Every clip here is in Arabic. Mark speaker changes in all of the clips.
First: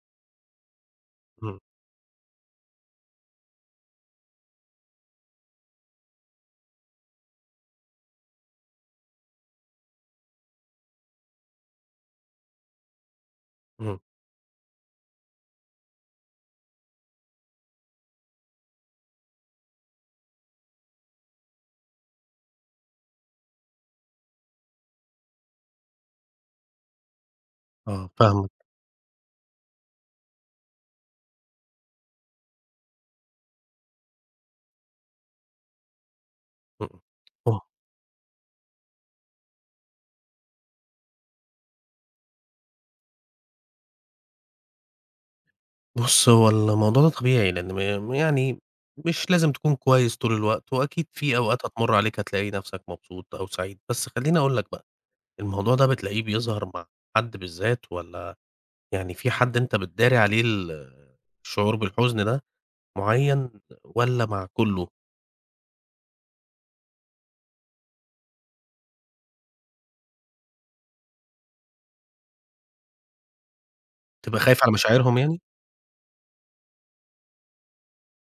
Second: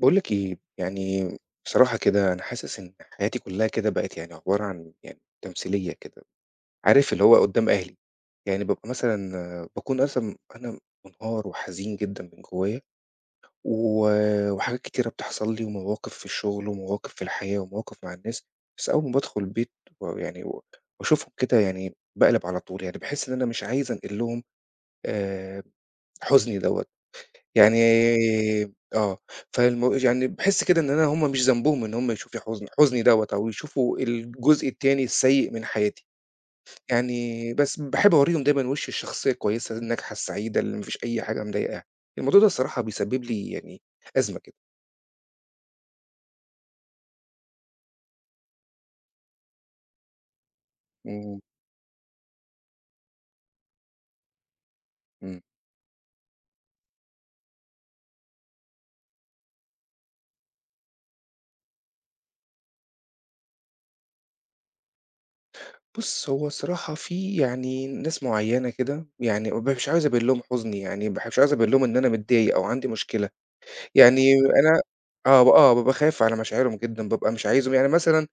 Speaker 1: باقول لِك إيه، يعني
Speaker 2: إمم،
Speaker 1: بصراحة كده أنا حاسس إن حياتي كلّها كده بقت يعني عبارة عن يعني تمثيلية كده، عارف اللي هو قدّام أهلي، يعني بابقى مثلًا باكون أصلًا أنا منهار وحزين جدًا من جوايا، و
Speaker 2: إمم،
Speaker 1: وحاجات كتيرة بتحصل لي ومواقف في الشغل ومواقف في الحياة ومواقف مع الناس، بس أول ما بادخل البيت ويعني واشوفهم كده يعني باقلب على طول، يعني باحس إن أنا مش عايز أنقل لهم آآ حزني دوّة، يعني
Speaker 2: آه، فاهمك.
Speaker 1: آه، يعني باحس كده إن أنا هم مش ذنبهم إن هم يشوفوا حزني دوّة أو يشوفوا الجزء التاني السيء من حياتي،
Speaker 2: إمم،
Speaker 1: يعني
Speaker 2: هو
Speaker 1: بس باحب أورّيهم دايمًا وِش الشخصية الكويسة الناجحة السعيدة اللي ما فيش أي حاجة مضايقاها، الموضوع ده الصراحة بيسبب لي يعني أزمة كده،
Speaker 2: بُص، هو الموضوع ده طبيعي، لإن م يعني مش لازم تكون كويس طول الوقت، وأكيد في
Speaker 1: إمم،
Speaker 2: أوقات هتمُر عليك هتلاقي نفسك مبسوط أو سعيد، بس خلّيني أقول لك بقى،
Speaker 1: إمم.
Speaker 2: الموضوع ده بتلاقيه بيظهر مع حد بالذات والّا يعني في حد أنت بتداري عليه الشعور بالحزن ده معيّن والّا مع كُلّه؟
Speaker 1: بُص هو الصراحة في يعني ناس معيّنة كده يعني مش عايز أبيّن لهم حزني يعني ما باح مش عايز أبيّن لهم إن أنا متضايق أو عندي مشكلة. يعني
Speaker 2: بتبقى خايف على
Speaker 1: أنا
Speaker 2: مشاعرهم يعني؟
Speaker 1: آه، ب آه، بابقى خايف على مشاعرهم جدًا، بابقى مش عايزهم يعني مثلًا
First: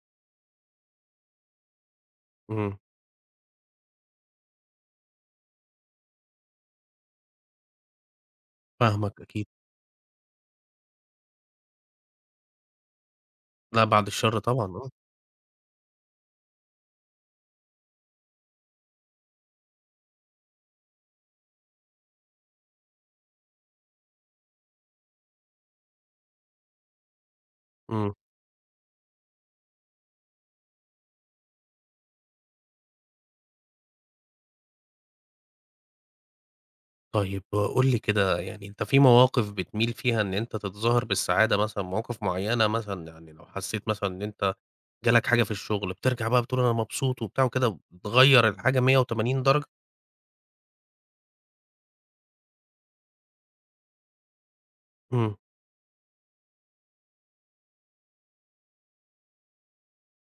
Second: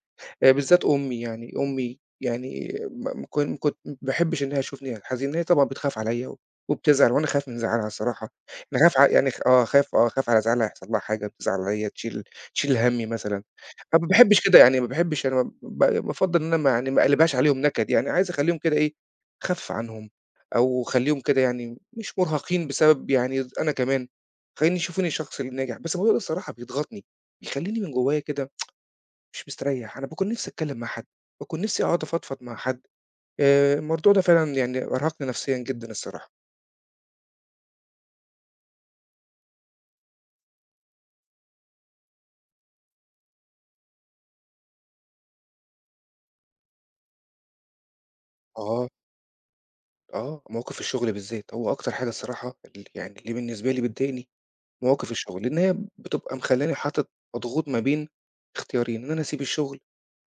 Speaker 1: بالذات أمي يعني، أمي يعني
Speaker 2: إمم،
Speaker 1: م كن ما كنت ما باحبش إنها تشوفني حزين، هي طبعًا بتخاف عليَّ وبتزعل وأنا خايف من زعلها الصراحة، أنا خايف
Speaker 2: فاهمك
Speaker 1: يعني خ
Speaker 2: أكيد،
Speaker 1: آه، خايف على زعلها يحصل لها حاجة، تزعل عليَّ، تشيل هَمّي مثلًا.
Speaker 2: لأ
Speaker 1: أنا ما
Speaker 2: بعد الشر
Speaker 1: باحبش كده،
Speaker 2: طبعًا،
Speaker 1: يعني ما
Speaker 2: آه،
Speaker 1: باحبش أنا بافضّل إن أنا ما يعني ما أقلبهاش عليهم نكد، يعني عايز أخلّيهم كده إيه، أخَف عنهم أو أخلّيهم كده يعني مش مُرهقين بسبب يعني أنا كمان، خلّيني يشوفوني الشخص اللي ناجح، بس الموضوع ده الصراحة بيضغطني، بيخلّيني من
Speaker 2: إمم.
Speaker 1: جوّايا كده مش مستريّح، أنا باكون نِفْسي أتكلّم مع حد، باكون نِفْسي أقعد أفضفض مع حد، الموضوع ده فعلًا يعني أرهقني نفسيًا جدًا الصراحة.
Speaker 2: طيب قُل لي كده يعني أنت في مواقف بتميل فيها إن أنت تتظاهر بالسعادة مثلًا، مواقف معيّنة مثلًا يعني لو حسّيت مثلًا إن أنت جالك حاجة في الشغل، بترجع بقى بتقول أنا مبسوط وبتاع وكده، بتغيّر الحاجة
Speaker 1: آه،
Speaker 2: 180 درجة؟
Speaker 1: آه، مواقف الشغل بالذات، هو أكتر حاجة الصراحة يعني اللي بالنسبة لي بتضايقني مواقف
Speaker 2: إمم.
Speaker 1: الشغل، لإن هي بتبقى مخلّاني حاطط مضغوط ما بين اختيارين، إن أنا أسيب الشغل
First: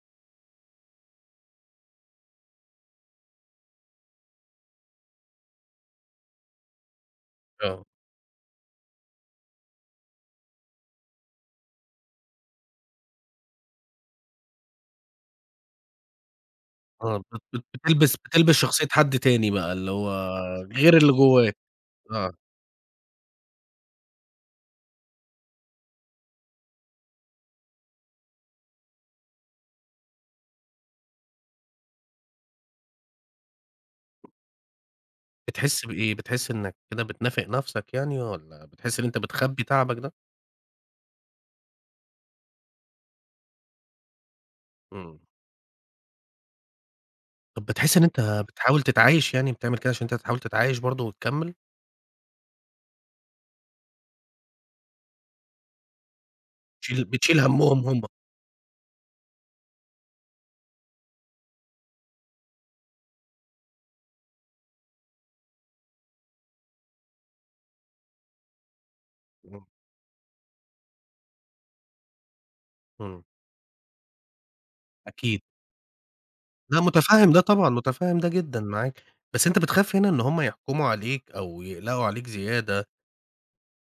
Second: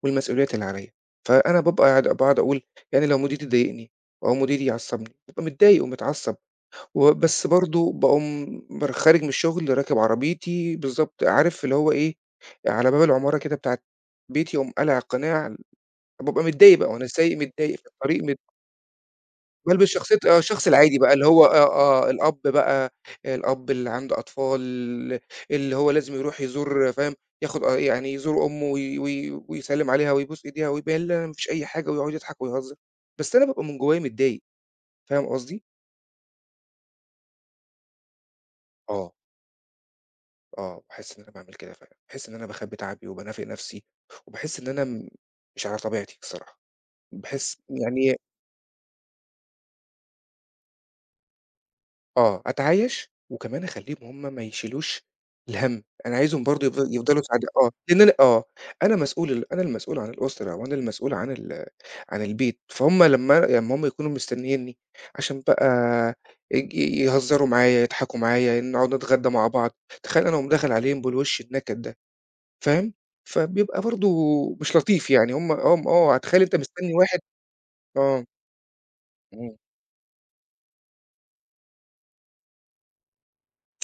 Speaker 1: والمسؤوليات اللي عليّا، فأنا بابقى قاعد باقعد أقول يعني لو مديري ضايقني أو مديري عصّبني، بابقى متضايق ومتعصّب بس
Speaker 2: آه.
Speaker 1: برضه باقوم خارج من الشغل راكب عربيتي بالضبط، عارف اللي هو إيه، على باب العمارة كده بتاعة بيتي أقوم قالع القناع، بابقى متضايق بقى وأنا
Speaker 2: آه،
Speaker 1: سايق
Speaker 2: بت بت
Speaker 1: متضايق في
Speaker 2: بتلبس
Speaker 1: الطريق
Speaker 2: بتلبس شخصية حد تاني بقى،
Speaker 1: بالبس
Speaker 2: اللي هو
Speaker 1: شخصية آه، الشخص
Speaker 2: غير
Speaker 1: العادي بقى
Speaker 2: اللي
Speaker 1: اللي هو
Speaker 2: جواك،
Speaker 1: آه، آه،
Speaker 2: آه.
Speaker 1: الأب بقى، الأب اللي عنده أطفال، اللي هو لازم يروح يزور فاهم، ياخد آه، يعني يزور أمه وي وي ويسلِّم عليها ويبوس إيديها ويبين لها ما فيش أي حاجة ويقعد يضحك ويهزر، بس أنا بابقى من جوايا متضايق، فاهم قصدي؟
Speaker 2: بتحس بإيه؟ بتحس إنك كده بتنافق نَفْسك يعني والّا بتحس إن
Speaker 1: آه،
Speaker 2: أنت بتخبّي تعبك ده؟
Speaker 1: آه، باحس إن أنا باعمل كده فعلًا، باحس إن أنا باخبّي تعبي وبانافق نفسي، وباحس إن أنا
Speaker 2: إمم.
Speaker 1: مش على طبيعتي الصراحة، باحس
Speaker 2: طب بتحس إن
Speaker 1: يعني
Speaker 2: أنت بتحاول تتعايش يعني، بتعمل كده عشان أنت تحاول تتعايش برضه وتكمّل؟
Speaker 1: آه، أتعايش وكمان أخلّيهم هُم ما يشيلوش الهَم، أنا عايزهم برضه
Speaker 2: بتشيل
Speaker 1: يفضلوا
Speaker 2: بتشيل
Speaker 1: سعداء آه،
Speaker 2: هَمّهم
Speaker 1: لإن
Speaker 2: هم.
Speaker 1: أنا آه، أنا مسؤول ال أنا المسؤول عن الأسرة وأنا المسؤول عن عن البيت، فهُم لمّا هُم يكونوا مستنيينّي عشان بقى يهزروا معايا، يضحكوا معايا، نقعد نتغدى مع
Speaker 2: إمم،
Speaker 1: بعض، تخيل أنا أقوم داخل عليهم بالوش النكد ده، فاهم؟
Speaker 2: إمم،
Speaker 1: فبيبقى برضه مش لطيف يعني،
Speaker 2: أكيد،
Speaker 1: هُم هُم آه، تخيل أنت
Speaker 2: لأ
Speaker 1: مستني واحد
Speaker 2: مُتفهِّم ده طبعًا، مُتفهِّم
Speaker 1: آه،
Speaker 2: ده جدًا معاك، بس
Speaker 1: إمم،
Speaker 2: أنت بتخاف هنا إن هم يحكموا عليك أو يقلقوا عليك زيادة،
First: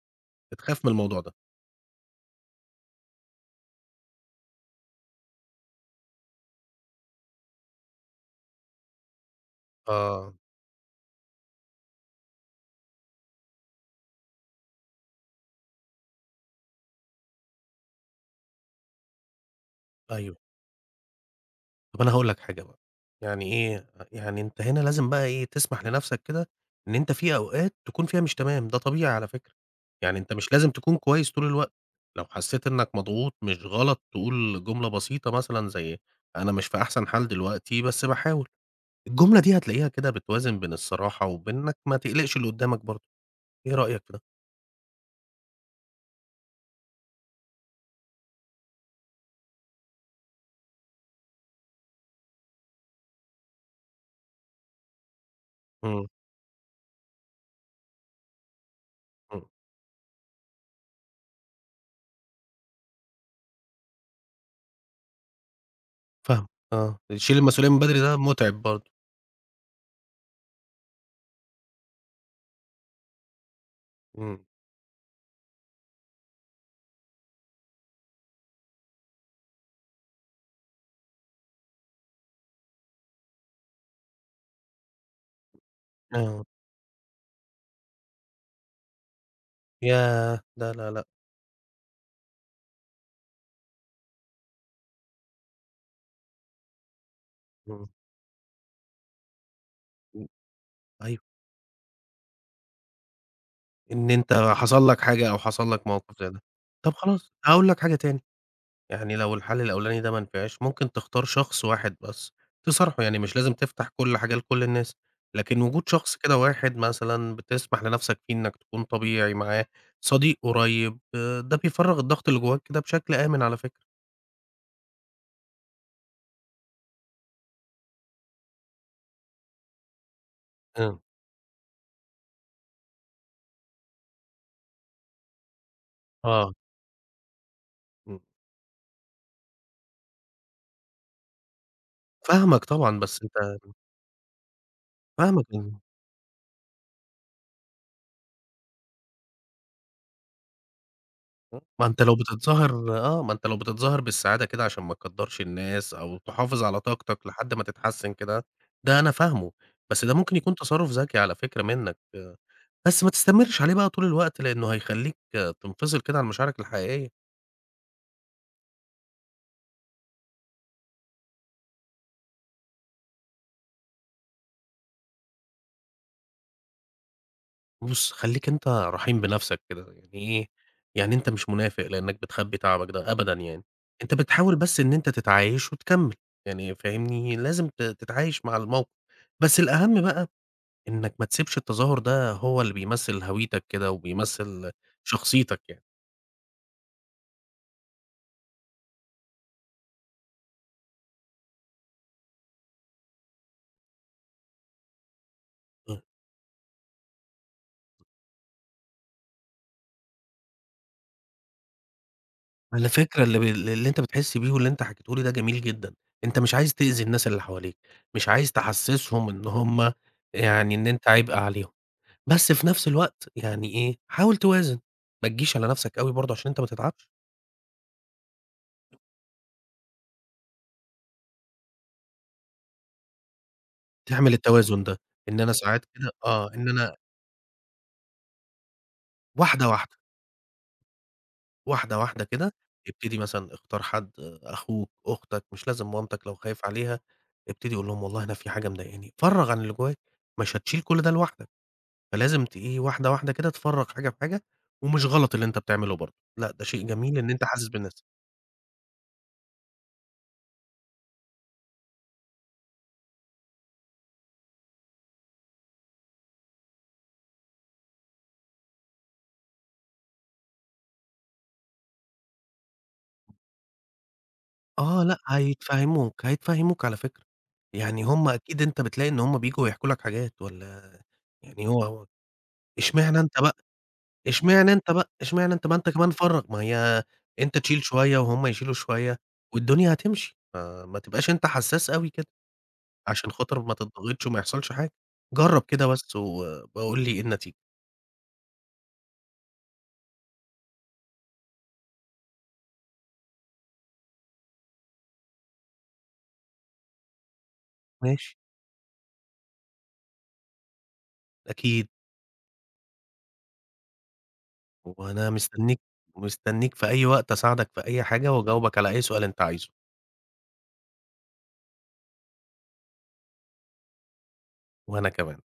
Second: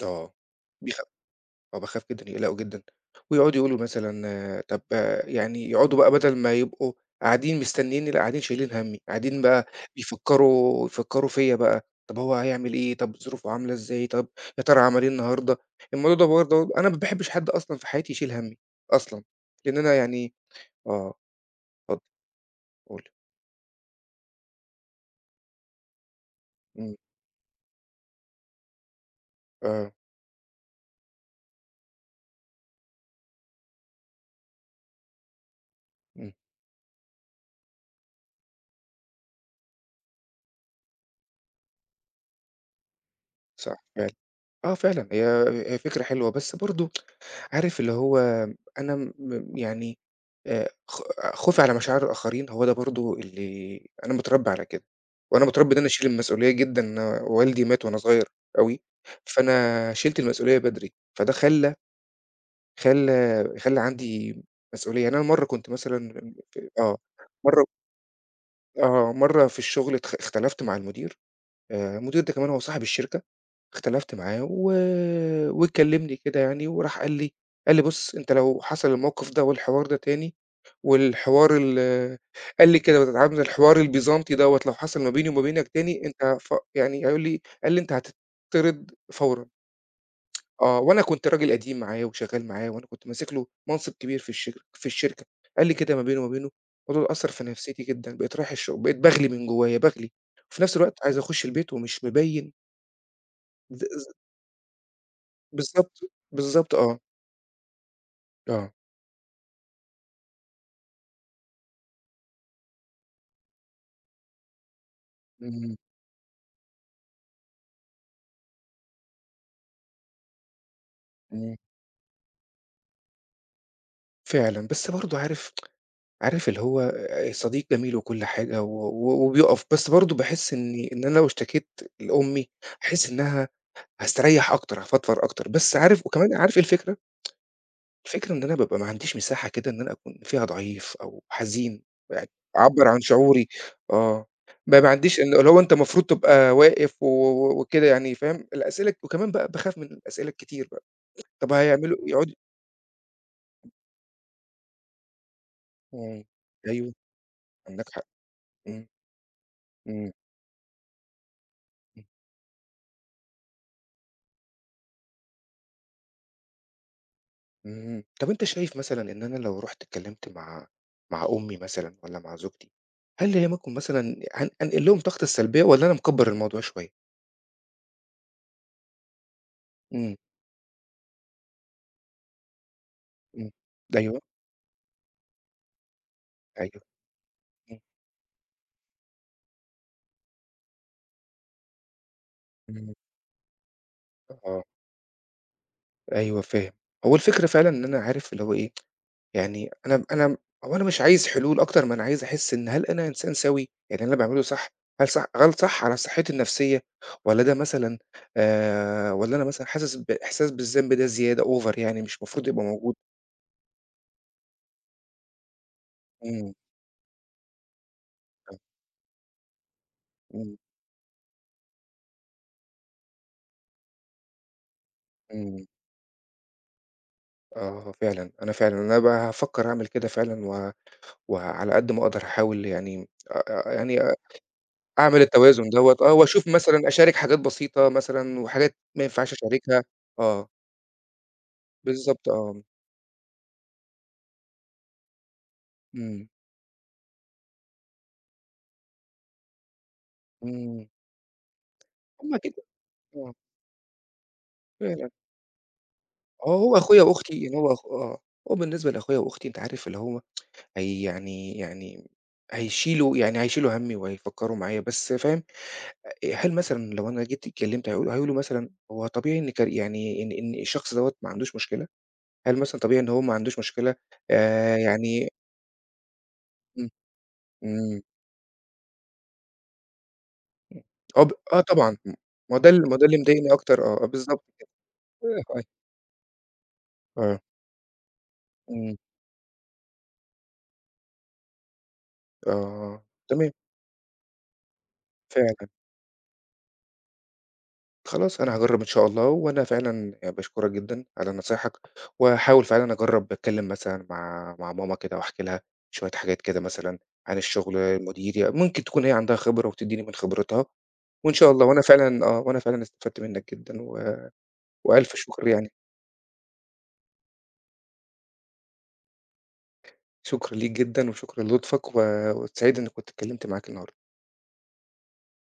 Speaker 1: آه،
Speaker 2: بتخاف من
Speaker 1: بيخ
Speaker 2: الموضوع ده.
Speaker 1: آه، باخاف جدًا، يقلقوا جدًا، ويقعدوا يقولوا مثلًا آه، طب آه، يعني يقعدوا بقى بدل ما يبقوا قاعدين مستنيينّي، لأ قاعدين شايلين هَمّي، قاعدين بقى
Speaker 2: آه،
Speaker 1: يفكّروا فيّا بقى، طب هو هيعمل إيه، طب ظروفه عاملة إزاي، طب يا ترى عمل إيه النهارده، الموضوع ده برضه أنا ما باحبش حد أصلًا في حياتي يشيل هَمّي أصلًا، لإن أنا يعني
Speaker 2: أيوه.
Speaker 1: آه، اتفضل
Speaker 2: طب أنا هاقول لك حاجة بقى،
Speaker 1: قُل،
Speaker 2: يعني إيه، يعني أنت هنا لازم بقى إيه، تسمح لنَفْسك كده إن
Speaker 1: إمم،
Speaker 2: أنت في أوقات تكون فيها مش تمام، ده طبيعي على فكرة،
Speaker 1: آه،
Speaker 2: يعني أنت مش لازم تكون كويس طول الوقت، لو حسّيت إنّك مضغوط مش غلط تقول جملة بسيطة مثلًا زي
Speaker 1: إمم،
Speaker 2: أنا مش في أحسن حال دلوقتي بس باحاول. الجملة دي هتلاقيها كده بتوازن بين الصراحة وبين إنك ما تقلقش اللي قدّامك برضه، إيه
Speaker 1: صح
Speaker 2: رأيك
Speaker 1: فعلًا،
Speaker 2: في ده؟
Speaker 1: آه فعلًا هي هي فكرة حلوة، بس برضه عارف اللي هو أنا يعني خ خوفي على مشاعر الآخرين هو ده برضه اللي أنا متربّي على كده، وأنا متربّي إن أنا
Speaker 2: إمم،
Speaker 1: أشيل المسؤولية جدًا، أنا والدي مات وأنا صغير أوي،
Speaker 2: إمم.
Speaker 1: فأنا شِلت المسؤولية بدري، فده خلّى عندي مسؤولية، يعني أنا مرّة كنت مثلًا
Speaker 2: فاهمك
Speaker 1: ف آه،
Speaker 2: آه، شيل
Speaker 1: مرّة
Speaker 2: المسؤولية من بدري ده متعب برضه.
Speaker 1: آه، مرّة في الشغل اختلفت مع المدير، المدير ده كمان هو صاحب الشركة. اختلفت معاه
Speaker 2: إمم.
Speaker 1: وكلّمني كده يعني وراح قال لي: "بُص، أنت لو حصل الموقف ده والحوار ده تاني والحوار ال" قال لي كده بتتعامل الحوار البيزنطي دوّة لو حصل ما بيني وما بينك تاني أنت
Speaker 2: آه،
Speaker 1: ف يعني قالوا لي قال لي: "أنت هتتطرد فورًا."
Speaker 2: ياه! لا،
Speaker 1: آه،
Speaker 2: لا،
Speaker 1: وأنا
Speaker 2: لأ.
Speaker 1: كنت راجل قديم معاه وشغّال معاه وأنا كنت ماسك له منصب كبير في الشركة، قال لي كده ما بينه وما بينه، الموضوع ده أثّر في نفسيتي
Speaker 2: إمم.
Speaker 1: جدًا، بقيت رايح الشغل بقيت باغلي من جوّايا، باغلي،
Speaker 2: إمم،
Speaker 1: وفي نفس الوقت عايز
Speaker 2: أيوه،
Speaker 1: أخش البيت ومش مبيّن ز
Speaker 2: إن أنت حصل لك حاجة أو حصل لك
Speaker 1: بالضبط،
Speaker 2: موقف زي ده.
Speaker 1: بالضبط
Speaker 2: طب
Speaker 1: آه،
Speaker 2: خلاص هاقول لك حاجة تاني.
Speaker 1: آه،
Speaker 2: يعني لو الحل الأولاني ده ما نفعش، ممكن تختار شخص واحد بس تصارحه، يعني مش لازم تفتح كل حاجة لكل الناس، لكن
Speaker 1: إمم،
Speaker 2: وجود شخص كده واحد مثلًا بتسمح لنفسك فيه إنك تكون طبيعي معاه، صديق قريب، آه،
Speaker 1: إمم،
Speaker 2: ده بيفرّغ الضغط اللي جواك كده بشكل آمن على فكرة.
Speaker 1: فعلًا، بس برضه عارف اللي هو صديق جميل وكل حاجة و و وبيُقف، بس برضه باحس
Speaker 2: إمم،
Speaker 1: إن أنا لو اشتكيت لأمي هاحس إنها هاستريّح أكتر، هافضفض أكتر، بس عارف وكمان
Speaker 2: آه.
Speaker 1: عارف إيه الفكرة؟
Speaker 2: إمم،
Speaker 1: الفكرة إن أنا بابقى ما عنديش مساحة كده إن أنا أكون فيها ضعيف أو حزين، يعني
Speaker 2: فاهمك
Speaker 1: أعبّر
Speaker 2: طبعًا،
Speaker 1: عن
Speaker 2: بس
Speaker 1: شعوري
Speaker 2: أنت
Speaker 1: آه، ما عنديش إن
Speaker 2: فاهمك
Speaker 1: اللي هو أنت المفروض تبقى واقف وكده يعني فاهم؟ الأسئلة وكمان بقى باخاف من الأسئلة الكتير بقى، طَب
Speaker 2: آه، ما
Speaker 1: هيعملوا
Speaker 2: أنت لو
Speaker 1: يقعدوا
Speaker 2: بتتظاهر آه، ما أنت لو بتتظاهر بالسعادة كده عشان ما تكدّرش الناس أو
Speaker 1: إمم.
Speaker 2: تحافظ على
Speaker 1: أيوه،
Speaker 2: طاقتك لحد ما
Speaker 1: عندك حق.
Speaker 2: تتحسّن كده،
Speaker 1: إمم،
Speaker 2: ده أنا فاهمه، بس
Speaker 1: إمم،
Speaker 2: ده ممكن يكون تصرُّف ذكي على فكرة منّك،
Speaker 1: إمم،
Speaker 2: آه، بس ما تستمرش عليه بقى طول الوقت لإنه هيخلّيك آه، تنفصل كده عن مشاعرك الحقيقية.
Speaker 1: إمم. طب أنت شايف مثلًا إن أنا لو رُحت اتكلمت مع أمي مثلًا والّا مع زوجتي، هل هي ممكن مثلًا أنقل لهم طاقة السلبية والّا أنا مكبّر الموضوع شوية؟
Speaker 2: بُص، خلّيك أنت رحيم بنَفْسك كده، يعني
Speaker 1: إمم،
Speaker 2: إيه، يعني أنت مش منافق لإنّك بتخبّي تعبك ده أبدًا
Speaker 1: إمم.
Speaker 2: يعني، أنت
Speaker 1: أيوه،
Speaker 2: بتحاول بس إن أنت تتعايش وتكمّل، يعني
Speaker 1: أيوه.
Speaker 2: فاهمني، لازم
Speaker 1: إمم،
Speaker 2: تتعايش مع الموقف، بس الأهم بقى إنك ما تسيبش التظاهر ده هو اللي
Speaker 1: إمم.
Speaker 2: بيمثّل هويتك كده
Speaker 1: آه،
Speaker 2: وبيمثّل شخصيتك يعني.
Speaker 1: أيوه فاهم. هو الفكرة فعلًا إن أنا عارف اللي هو إيه يعني أنا هو أنا مش عايز حلول أكتر ما أنا عايز أحس إن هل أنا إنسان سوي؟ يعني اللي أنا باعمله صح؟ هل صح على
Speaker 2: إمم.
Speaker 1: صحّتي النفسية والّا ده مثلًا والّا أنا مثلًا حاسس بإحساس بالذنب ده زيادة over يعني مش المفروض يبقى
Speaker 2: على
Speaker 1: موجود؟
Speaker 2: فكرة اللي أنت بتحس بيه واللي أنت حكيته لي ده جميل جدًا، أنت
Speaker 1: إمم،
Speaker 2: مش عايز تأذي الناس اللي حواليك، مش عايز
Speaker 1: آه،
Speaker 2: تحسّسهم إن هم
Speaker 1: إمم،
Speaker 2: يعني إن أنت عبء عليهم، بس في نفس الوقت يعني إيه، حاول توازن، ما تجيش
Speaker 1: إمم،
Speaker 2: على نفسك أوي برضه عشان أنت ما تتعبش،
Speaker 1: آه فعلًا، أنا فعلًا أنا بقى هافكّر أعمل كده فعلًا وعلى قد ما أقدر هاحاول يعني أ أ يعني
Speaker 2: تعمل التوازن ده،
Speaker 1: أعمل
Speaker 2: إن أنا
Speaker 1: التوازن
Speaker 2: ساعات
Speaker 1: دوّة
Speaker 2: كده
Speaker 1: آه، وأشوف
Speaker 2: آه، إن
Speaker 1: مثلًا
Speaker 2: أنا
Speaker 1: أشارك حاجات بسيطة مثلًا وحاجات ما ينفعش
Speaker 2: واحدة،
Speaker 1: أشاركها،
Speaker 2: واحدة.
Speaker 1: آه،
Speaker 2: واحدة، واحدة
Speaker 1: بالضبط
Speaker 2: كده،
Speaker 1: آه،
Speaker 2: ابتدي مثلًا اختار حد أخوك، أختك، مش لازم مامتك
Speaker 1: إمم.
Speaker 2: لو خايف عليها، ابتدي قُل لهم والله أنا في حاجة مضايقاني، فرّغ عن اللي جواك، مش هتشيل
Speaker 1: إمم.
Speaker 2: كل ده لوحدك،
Speaker 1: هم
Speaker 2: فلازم ت
Speaker 1: كده
Speaker 2: إيه واحدة، واحدة
Speaker 1: آه،
Speaker 2: كده تفرّغ حاجة في حاجة، ومش
Speaker 1: فعلًا.
Speaker 2: غلط اللي أنت بتعمله برضه، لأ
Speaker 1: آه،
Speaker 2: ده
Speaker 1: هو
Speaker 2: شيء
Speaker 1: أخويا
Speaker 2: جميل إن أنت
Speaker 1: وأختي اللي
Speaker 2: حاسس
Speaker 1: هو أخ
Speaker 2: بالناس.
Speaker 1: آه. هو بالنسبة لأخويا وأختي أنت عارف اللي هو هي يعني هيشيلوا هَمّي وهيفكّروا معايا، بس فاهم، أ هل مثلًا لو أنا جيت اتكلّمت هيقولوا مثلًا هو طبيعي إن يعني إن الشخص دوّة ما عندوش مشكلة؟ هل مثلًا طبيعي إن هو ما عندوش مشكلة
Speaker 2: آه، لأ
Speaker 1: يعني
Speaker 2: هيتفهموك، هيتفهموك
Speaker 1: إمم،
Speaker 2: على فكرة،
Speaker 1: إمم،
Speaker 2: يعني هُم أكيد أنت بتلاقي إن هُم بييجوا يحكوا لك حاجات
Speaker 1: إمم.
Speaker 2: والّا
Speaker 1: آه ب آه
Speaker 2: يعني هو
Speaker 1: طبعًا.
Speaker 2: هو،
Speaker 1: ما هو ده اللي
Speaker 2: اشمعنى أنت
Speaker 1: مضايقني أكتر آه، آه بالضبط كده.
Speaker 2: إشمعنى أنت بقى، إشمعنى أنت؟ ما أنت كمان فرّغ، ما هي
Speaker 1: آه.
Speaker 2: أنت تشيل شوية وهُم يشيلوا
Speaker 1: إمم.
Speaker 2: شوية والدنيا هتمشي، ما تبقاش أنت حسّاس أوي كده،
Speaker 1: آه،
Speaker 2: عشان
Speaker 1: تمام،
Speaker 2: خاطر ما تضغطش وما يحصلش حاجة،
Speaker 1: فعلًا.
Speaker 2: جرّب كده بس وابقى قُل لي إيه النتيجة.
Speaker 1: خلاص أنا هاجرّب إن شاء الله، وأنا فعلًا يعني باشكرك جدًا على نصايحك، وهاحاول فعلًا أجرّب أتكلّم مثلًا مع ماما كده وأحكي لها شوية حاجات كده مثلًا عن الشغل،
Speaker 2: ماشي،
Speaker 1: مديري، ممكن تكون هي عندها خبرة وتدّيني من خبرتها، وإن شاء الله وأنا
Speaker 2: أكيد،
Speaker 1: فعلًا آه، وأنا فعلًا استفدت منّك جدًا وألْف
Speaker 2: وأنا
Speaker 1: شكر يعني،
Speaker 2: مستنيك مستنيك في أي وقت أساعدك في أي حاجة وأجاوبك على أي سؤال أنت عايزه،
Speaker 1: شكر ليك جدًا وشكر للطفك وسعيد إنّي كنت اتكلّمت معاك النهارده.
Speaker 2: وأنا كمان.